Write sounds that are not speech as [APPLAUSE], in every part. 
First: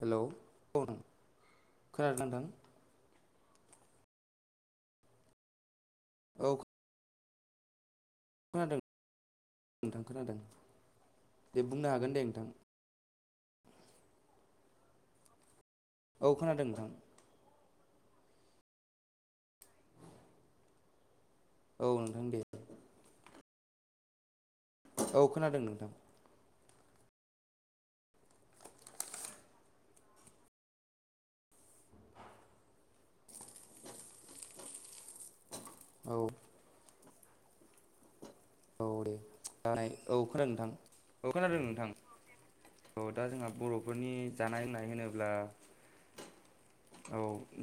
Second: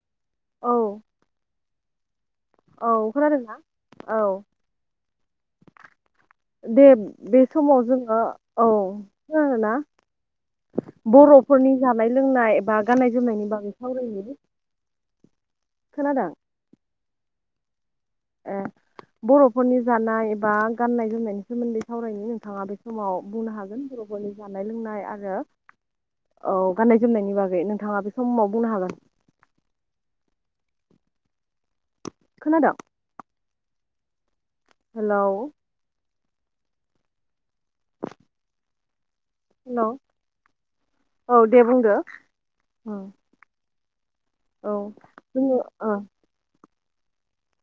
Hello, औ नों खोनादों ना नोंथां? औ खोनादोंना औ औ दे बे समाव जों खोनादों नोंथां खोनादों। दे बर'फोरनि बुंनो जानाय हागोन दे नोंथां लोंनाय बा गाननाय जोमनायनि बागै सावरायदिनि। औ खोनादों नोंथां। ए बर'फोरनि जानाय एबा गाननाय जोमनायनि सोमोन्दै औ नोंथां सावरायनो, दे नोंथाङा बे समाव बुंनो हागोन बर'फोरनि जानाय लोंनाय औ आरो खोनादों नोंथां औ गाननाय जोमनायनि बागै नोंथाङा बे समाव बुंनो हागोन। खोनादों? हेलौ औ औ दे हेलौ जानाय, औ खोनादों नोंथां, औ खोनादों दे नोंथां, बुंदो औ उम दा जोंहा बर' औ जोङो ओ औ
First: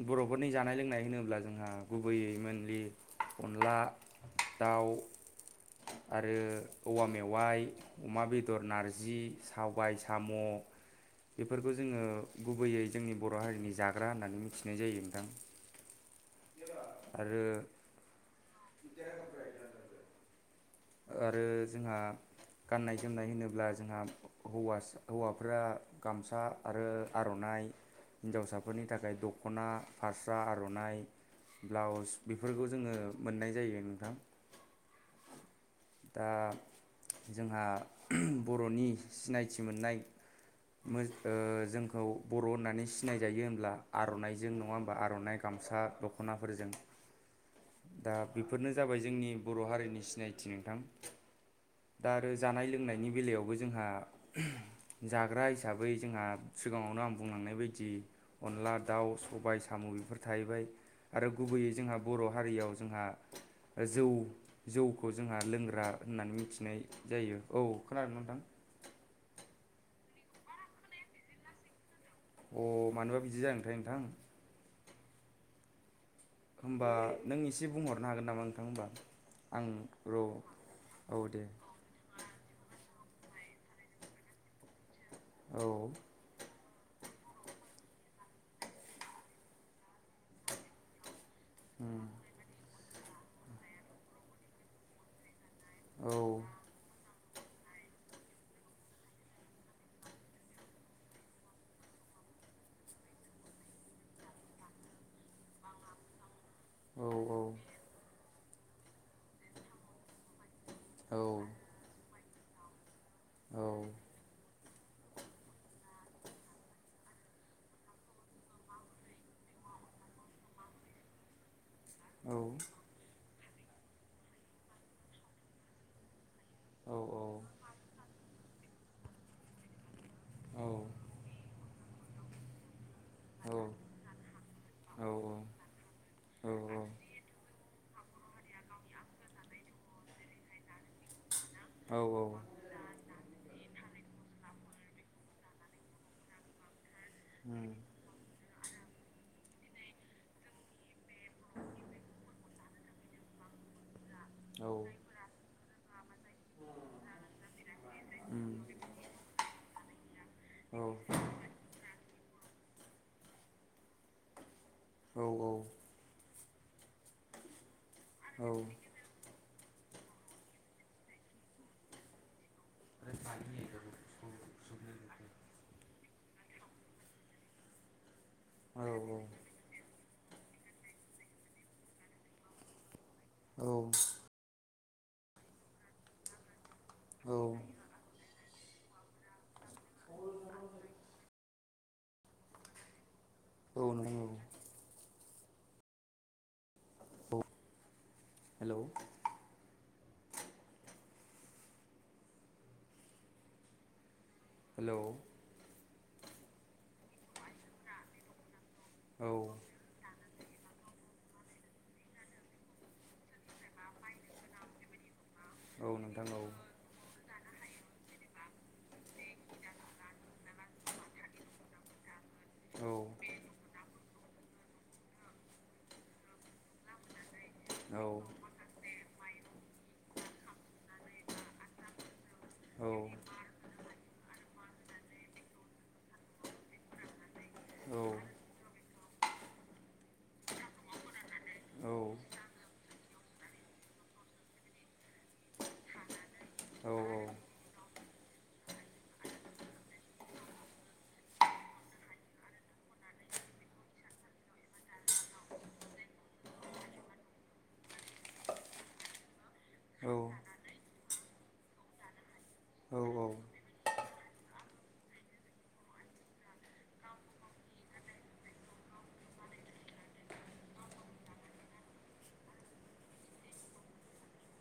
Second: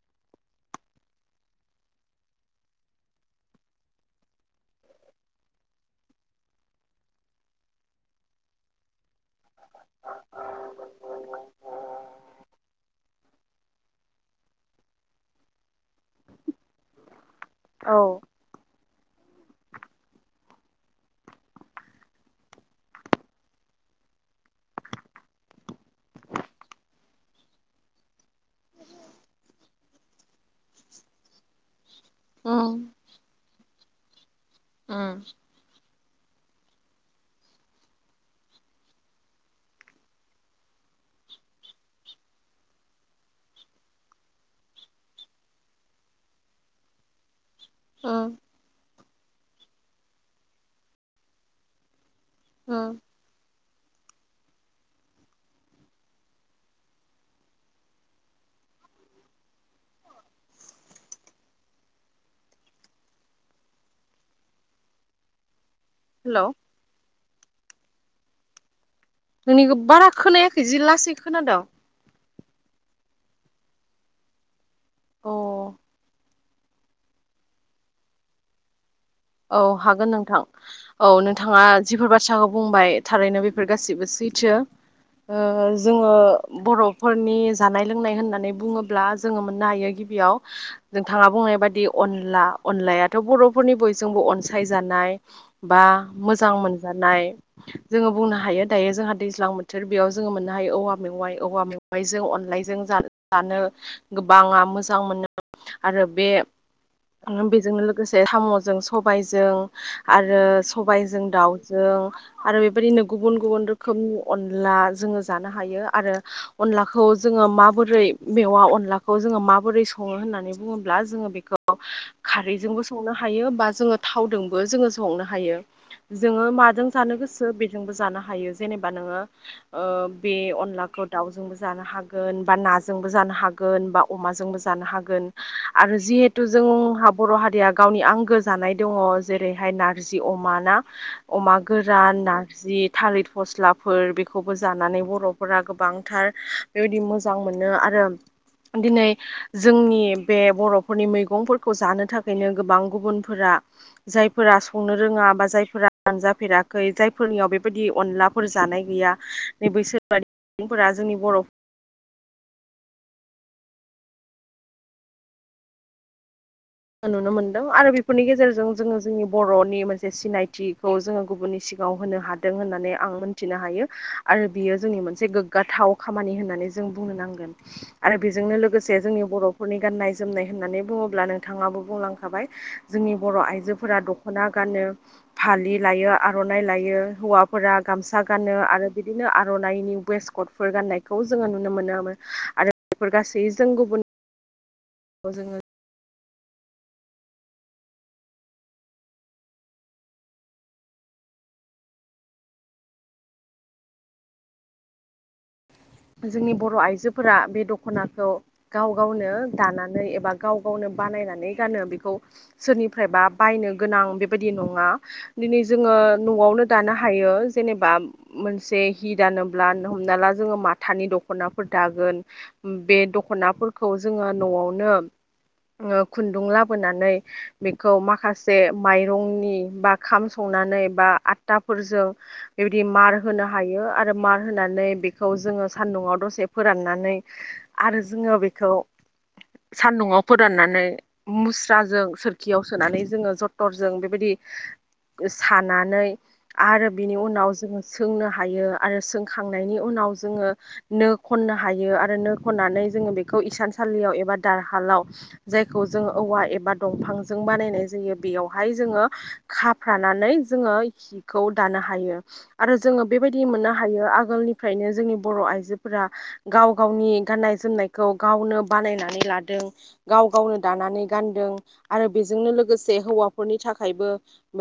बर'फोरनि जानाय लोंनाय होनोब्ला जोंहा गुबैयै मेनलि अनला दाउ आरो औवा मेवाइ, अमा बेदर नारजि, सबाय साम', बेफोरखौ जोङो गुबैयै जोंनि बर' हारिनि जा ग्रा होननानै मिथिनाय जायो नोंथां। आरो औ आरो जोंहा गाननाय जोमनाय होनोब्ला जोंहा हौवासा हौवाफ्रा गामसा आरो आर'नाइ ओमफ्राय हिनजावसाफोरनि थाखाय दख'ना फास्रा, आर'नाइ, ब्लाउस उम बेफोरखौ जोङो मोननाय जायो नोंथां। उम। दा जोंहा बर'नि सिनायथि मोननाय मो-ओ जोंखौ बर' होननानै सिनायजायो होमब्ला आर'नाइजों नङा होमबा आर'नाइ गाम- सा दख'नाफोरजों दा उम बेफोरनो जाबाय जोंनि बर' हारिनि सिनायथि नोंथां। दा आरो जानाय उम लोंनायनि बेलायावबो जोंहा जाग्रा हिसाबै जोंहा सिगाङावनो आं बुंलांनाय बायदि अनला दाउ, सबाय सामु बेफोर थाहैबाय। आरो गुबैयै जोंहा बर' हारियाव जोंहा जौ जौ खौ जोंहा लोंग्रा होननानै हेलौ मिथिनाय जायो। औ खोनादों नोंथां? नोंनिखौ बारा खोनायाखै जि लासै खोनादों। अ मानोबा बिदि जादोंथाय नोंथां। औ होमबा नों एसे बुंहरनो हागोन नामा नोंथां? औ आं हागोन नोंथां र' औ नोंथाङा जिफोर बाथ्राखौ बुंबाय थारैनो बेफोर गाैबो सैथो। औ ओ जोङो बर'फोरनि जानाय लोंनाय होननानै बुङोब्ला जोङो मोननो हायो गिबियाव नोंथाङा बुंनाय बादि उम अनला अनलायाथ' बर'फोरनि बयजोंबो अनसायजानाय बा औ मोजां मोनजानाय जोङो बुंनो हायो दायो जोंहा दैज्लां बोथोर बेयाव जोङो मोननो हायो औवा मेवाइ औवा मेवाइजों अनला लाजों जाफानो गोबाङा मोजां मोनो आरो बे औ बेजोंनो लोगोसे साम'जों सबायजों आरो औ सबायजों दावजों आरो बेबायदिनो गुबुन औ गुबुन रोखोमनि अन अनला जोङो जानो हायो आरो अनलाखौ जोङो माबोरै मेवा अनलाखौ जोङो मा माबोरै सङो होन्नानै बुङोब्ला जोङो बेखौ औ खारैजोंबो संनो हायो बा जोङो थावजोंबो जोङो संनो हायो। जोङो माजों जानो गोसो बेजोंबो जानो हायो जेनेबा नोङो ओ बे औ अनलाखौ दाउजोंबो जानो हागोन बा ना जोंबो जानो हागोन बा अमाजोंबो जानो हागोन आरो जिहेथु औ जोंहा बर' हारिया गावनि आंगो जानाय दङ जेरैहाय नारजि अमा ना अमा औ औ गोरान औ नारजि थालिर फस्ला फोर बेखौबो जानानै बर'फोरा गोबांथार बेबायदि मोजां उम मोनो आरो दिनै जोंनि बे बर'फोरनि मैगंफोरखौ जानो थाखायनो गोबां गुबुन जायफोरा औ संनो रोङा बा जायफोरा मोनजाफेराखै जायफोरनियाव बेफोर बेबायदि उम अनलाफोर जानाय गैया नै बैसोर बादि औ सुबुंफोरा जोंनि बर' औ औ नुनो मोनदों आरो बेफोरनि गेजेरजों जोङो जोंनि बर'नि मोनसे सिनायथिखौ जोङो गुबुननि सिगाङाव होनो हादों। दों होननानै आं मोनथिनो हायो आरो बियो जोंनि मोनसे गोग्गाथाव खामानि होननानै जों बुंनो नांगोन आरो बेजोंनो लोगोसे जोंनि बर'फोरनि गाननाय जोमनाय होननानै बुङोब्ला नोंथाङाबो बुंलांखाबाय। जोंनि बर' औ आइजोफोरा दख'ना गानो फालि लायो आर'नाइ लायो। यो औ हौवाफोरा गामसा गा गाननो आरो बिदिनो आर'नाइनि वेस कटफोर गाननायखौ जोङो नुनो मोनोमोन आरो बे गासै जों औ गुबुन नोंथां औ जोङो औ हेल' हेल' जोंनि बर' आइजोफोरा बे दख'नाखौ गाव औ गावनो दानानै एबा गाव गावनो बानायनानै गानो बेखौ सोरनिफ्रायबा बायनो गोनां बेबायदि नङा दिनै जोङो औ नोंथां औ न'आवनो दानो हायो। जेनेबा मोनसे हि दानोब्ला हमना ला जोङो माथानि दख'नाफोर दागोन। औ बे दखनाफोरखौ जोङो न'आवनो ओ खुन्दुं लाबोनानै बेखौ औ माखासे माइरंनि बा खाम संनानै बा आटाफोरजों बेबायदि औ मार होनो हायो आरो मार होनानै बेखौ जोङो सान्दुाव दसे फोराननानै आरो जोङो बेखौ सान्दुंआव फोराननानै औ नोंथां मुस्राजों सोरखियाव सोनानै जोङो जथरजों बेबायदि सानानै आरो बिनि उनाव जोङो सोंनो हायो आरो सोंखांनायनि उनाव जोङो नो खननो हायो आरो नो खननानै जोङो बेखौ इसानसालियाव एबा दारहालाव ज जायखौ जों औवा एबा दंफांजों बानायनाय जायो बेयावहाय जोङो खाफ्रानानै जोङो हिखौ दानो हायो। आरो जोङो बेबायदि मोननो हायो आगोलनिफ्रायनो जोंनि बर' आइजोफोरा गाव गावनि गाननाय जोमनायखौ गावनो बानायनानै लादों गाव गाव गावनो दानानै गानदों आरो बेजोंनो लोगोसे हौवाफोरनि थाखायबो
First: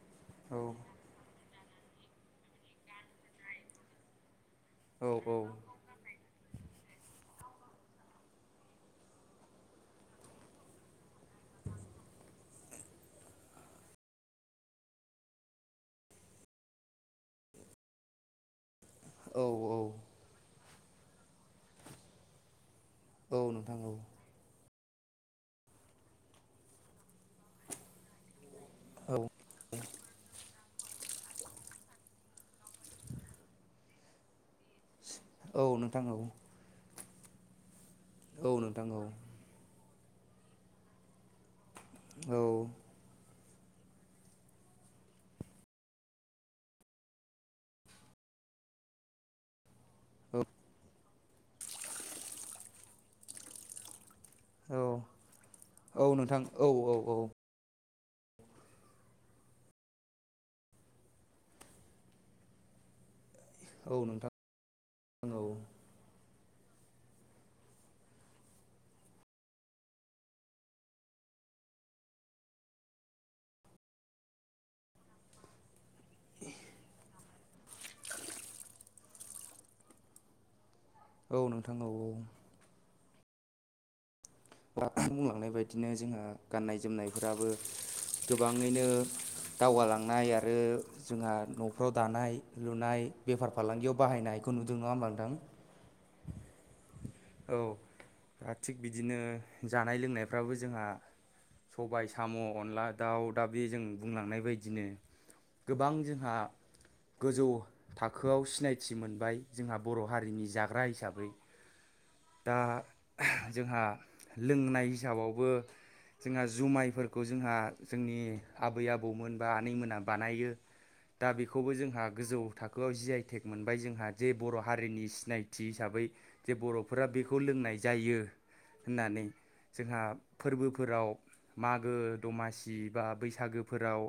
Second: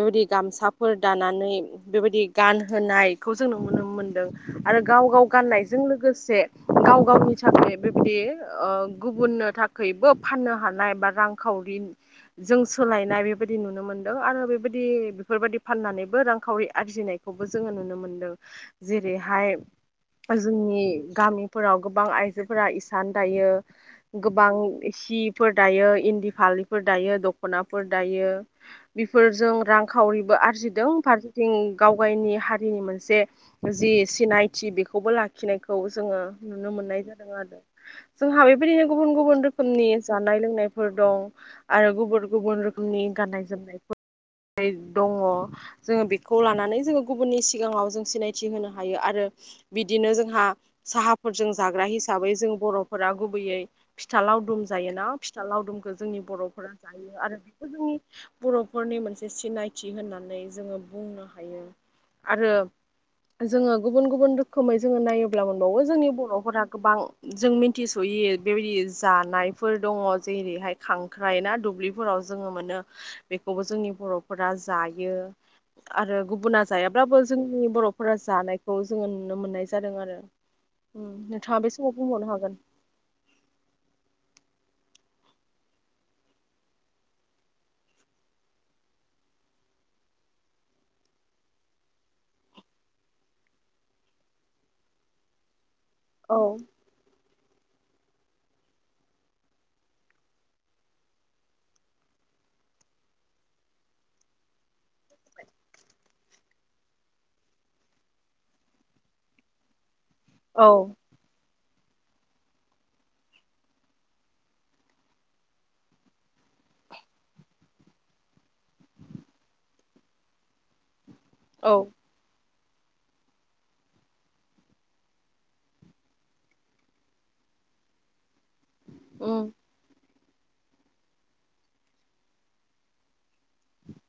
बेबायदि गामसाफोर दानानै बेबायदि गानहोनायखौ जों नुुनो मोनदों। आरो गाव गाव गाननायजों लोगोसे गाव गावनि थाखाय बेबायदि ओ गुबुननो थाखायबो फाननो हानाय बा रांखाव [UNINTELLIGIBLE] जों सोलायनाय बेबायदि नुनो मोनदों आरो बेबायदि बेफोरबायदि फाननानैबो रांखावरि आरजिनाय खौबो जोङो नुनो मोनदों। औ औ जेरैहाय ओ जोंनि गामिफोराव गोबां आइजोफोरा इ सान दायो। नोंथां औ गोबां सिफोर दायो इन्दि फालिफोर दायो दख'नाफोर दायो। बेफोरजों रांखावरिबो आरजि फारसेथिं गाव गावनि हारिनि मोनसे जि सिनायथि बे बो औ लाखिनायखौ नोंथां औ जोङो औ नुनो मोननाय जादों आरो। जोंहा बेबायदिनो गुबुन गुबुन रोखोमनि जानाय लोंनायफोर दं। आरो गुबुन गुबुन रोखोमनि गाननाय जोमनायफोर दङ जोङो बेखौ लानानै जोङो गुबुननि सिगाङाव जों सिनायथि होनो हायो आरो। बिदिनो जोंहा साहाफोरजों जाग्रा हिसाबै जों बर'फोरा गुबैयै फिथा लावदुम जायोना औ फिथा लावदुमखौ औ जोंनि नोंथां औ बर'फोरा औ जायो आरो बेखौ जोंनि बर'फोरनि मोनसे सिनायथि होननानै जोङो बुंनो हायो आरो जोङो गुबुन औ गुबुन रोखोमै जोङो नोंथां नायोब्ला औ मोनबावो जोंनि बर'फोरा गोबां जों मिथिस'यै बेबायदि जानायफोर दङ जेरैहाय खां ख्राय ना दुब्लिफोराव जोङो मोनो बेखौबो जोंनि बर'फोरा जायो। आरो गुबुना जायाब्लाबो जोंनि बर'फोरा जानायखौ जोङो नुनो मोननाय जादों आरो। औ नोंथाङा बे नोंथां औ समाव औ बुंहरनो हागोन [UNINTELLIGIBLE] बुंलांनाय बायदिनो जोंहा गाननाय जोमनायफोराबो गोबाङैनो दावगालांनाय आरो जोंहा न'फ्राव दानाय लुनाय बेफार फालांगियाव बाहायनाय खौ नुदों नङा होमबा नोंथां। औ औ दा थिग बिदिनो जानाय लोंनायफ्राबो जोंहा सबाय साम' अनला दाउ दा बे जों बुंलांनाय बायदिनो गोबां जोंहा गोजौ थाखोआव सिनायथि मोनबाय जोंहा बर' हारिनि औ जाग्रा हिसाबै दा जोंहा लोंनाय हिसाबावबो जोंहा जुमायफोरखौ जोंहा जोंनि आबै आबौमोन बा आनैमोना बानायो। दा बेखौबो औ जोंहा गोजौ थाखोआव जि आइ टेक मोनबाय जोंहा जे बर' हारिनि सिनायथि हिसाबै जे बर' फोर बेखौ लोंनाय जायो होननानै उम जोंहा फोरबोफोराव मागो दमासि बा बैसागोफोराव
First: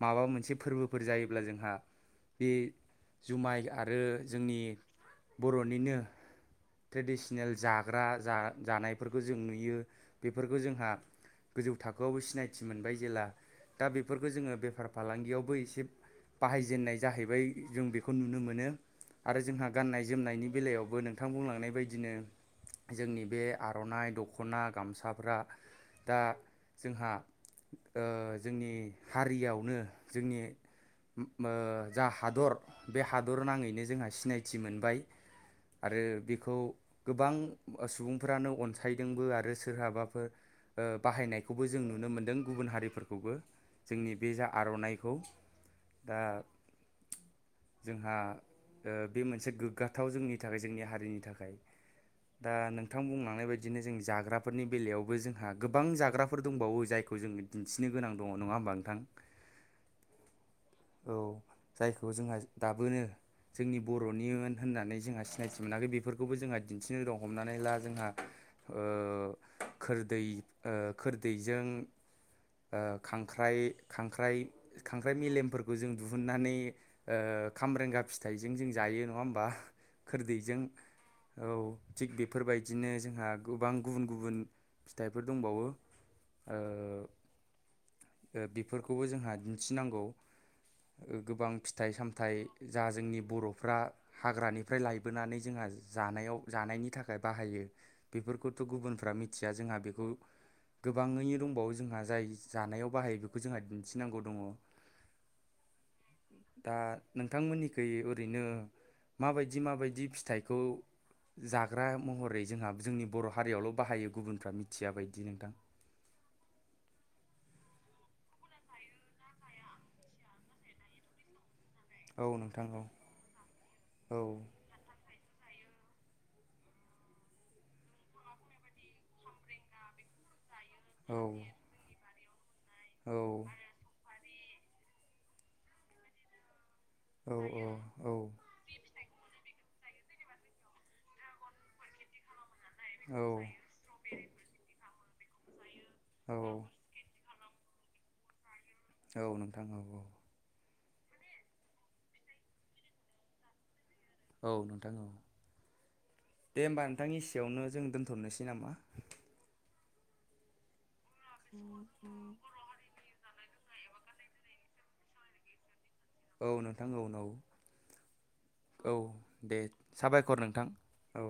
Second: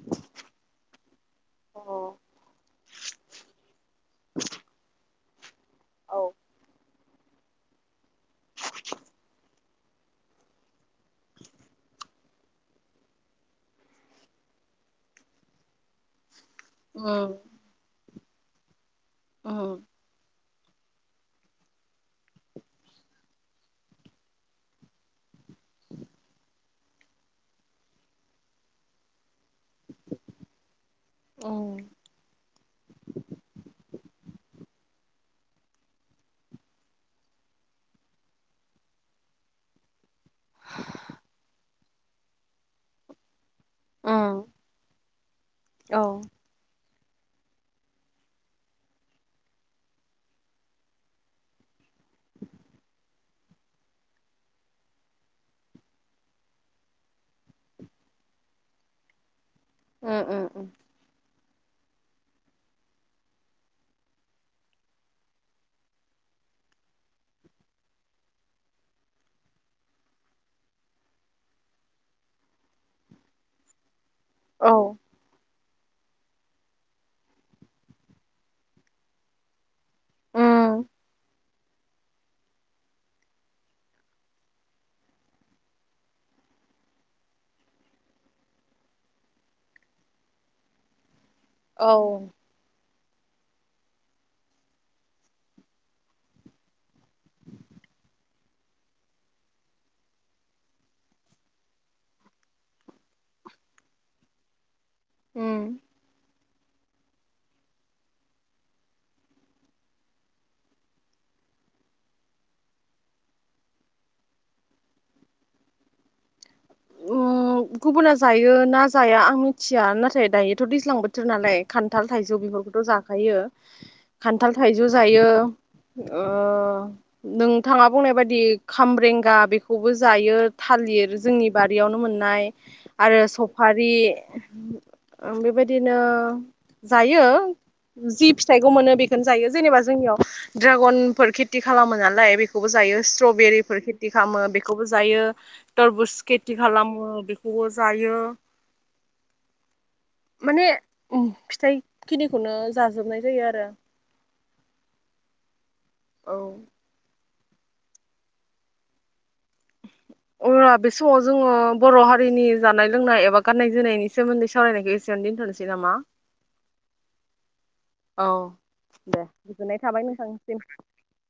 माबा मोनसे फोर फोरबोफोर जायोब्ला जोंहा औ बे जुमाय आरो जोंनि बर'निनो ट्रेडिसिनेल जाग्रा जा जानायफोरखौ जों नुयो बेफोरखौ जोंहा गोजौ थाखोआवबो सिनायथि मोनबाय जेला दा बेफोरखौ जोङो बेफार फालांगियावबो इसे बाहायजेनन्नाय उम जाहैबाय जों बेखौ नुनो मोनो। आरो जोंहा उम गाननाय जोमनायनि बेलायावबो नोंथां बुंलांनाय बायदिनो जोंनि बे आर'नाइ दख'ना गामसाफ्रा दा जोंहा ओ जोंनि हारियावनो जोंनि ओब ओ उम जा हादर बे हादर नाङैनो जोंहा सिनायथि मोनबाय आरो बि खौ गोबां सुबुंफ्रानो अनसायदोंबो आरो सोरहाबाफोर ओ बाहायनायखौबो जों नुनो मोनदों गुबुन हारिफोरखौबो जोंनि बे उम जा आर'नाइखौ। औ दा जोंहा ओ बे मोनसे गोग्गाथाव जोंनि थाखाय जोंनि हारिनि थाख खाय। दा नोंथां बुंलांनाय बायदिनो जों जाग्राफोरनि बेलायावबो जोंहा गोबां जाग्राफोर दंबावो जायखौ जोङो दिन्थिनो गोनां दङ नङा होमबा नोंथां? उम्म उम्म उम्म। औ जायखौ जोंहा दाबोनो जोंनि बर'निमोन होननानै जोंहा सिनायथि मोनाखै बे बेफोरखौबो जोंहा दिन्थिनो दं हमनानै ला जोंहा ओ खोरदै ओ खोरदैजों ओ खांख्राइ खांख्राइ औ खांख्राइ मेलेमफोरखो [UNINTELLIGIBLE] जों दिहुनन्नानै ओ खाम्रेंगा फिथाइजों जों जायो नङा होमबा? खोरदैजों उम औ थिग बेफोरबायदिनो जोंहा गोबां गुबुन गुबुन फिथाइफोर दंबावो। ओ बेफोरखौबो जोंहा दिन्थिनांगौ। गोबां फिथाइ औ सामथाइ जा जोंनि बर'फ्रा हाग्रानिफ्राय लायबोनानै जोंहा जानायाव जानायनि थाखाय बाहायो बेफोरखौथ' गुबुनफ्रा मिथिया जोंहा बेखौ गोबाङै दंबावो जोंहा जाय जानायाव बाहायो बेखौ जोंहा दिन्थिनांगौ दङ। उम्म। दा नोंथांमोननिखै ओरैनो माबायदि माबायदि फिथाइखौ जाग्रा महरै जोंहा जोंनि बर' हारियावल' बाहायो गुबुनफ्रा मिथिया बायदि नोंथां? [INAUDIBLE] औ गुबुना जायो ना जाया आं मिथिया नाथाय दायोथ' दैज्लां बोथोर नालाय खान्थाल औ थाइजौ नोंथां औ बेफोरखौथ' जाखायो औ खान्थाल थाइजौ जायो। ओ नोंथाङा बुंनाय बायदि खामरेंगा बेखौबो जायो। थालिर औ जोंनि बारियावनो मोननाय औ आरो सफारि ओं बेबायदिनो जायो औ औ जि फिथाइखौ मोनो बेखौनो जायो जेनेबा जोंनियाव द्रागन फोर खेति खालामो नालाय बेफ खुबु जायो स्त्र'बेरिफोर खेति खामो बेखौबो जायो तरबुज औ खेति खालाम बेखौबो जायो। औ नोंथां औ औ। बे ओम फिथाइ खिनिखौनो जाजोबनाय जायो आरो। औ नोंथां औ औ दे होमबा नोंथांनि सि बेयावनो जों दोनथ'नोसै नामा? अ' बे समाव जोङो बर' हारिनि जानाय लोंनाय एबा गाननाय जोमनायनि सोमोन्दै सावरायनायखौ एसेयावनो दोनथ'नोसै नामा? औ नोंथां औ औ। औ औ दे गोजोननाय थाबाय साबायखर नोंथांनिसिम नोंथां औ।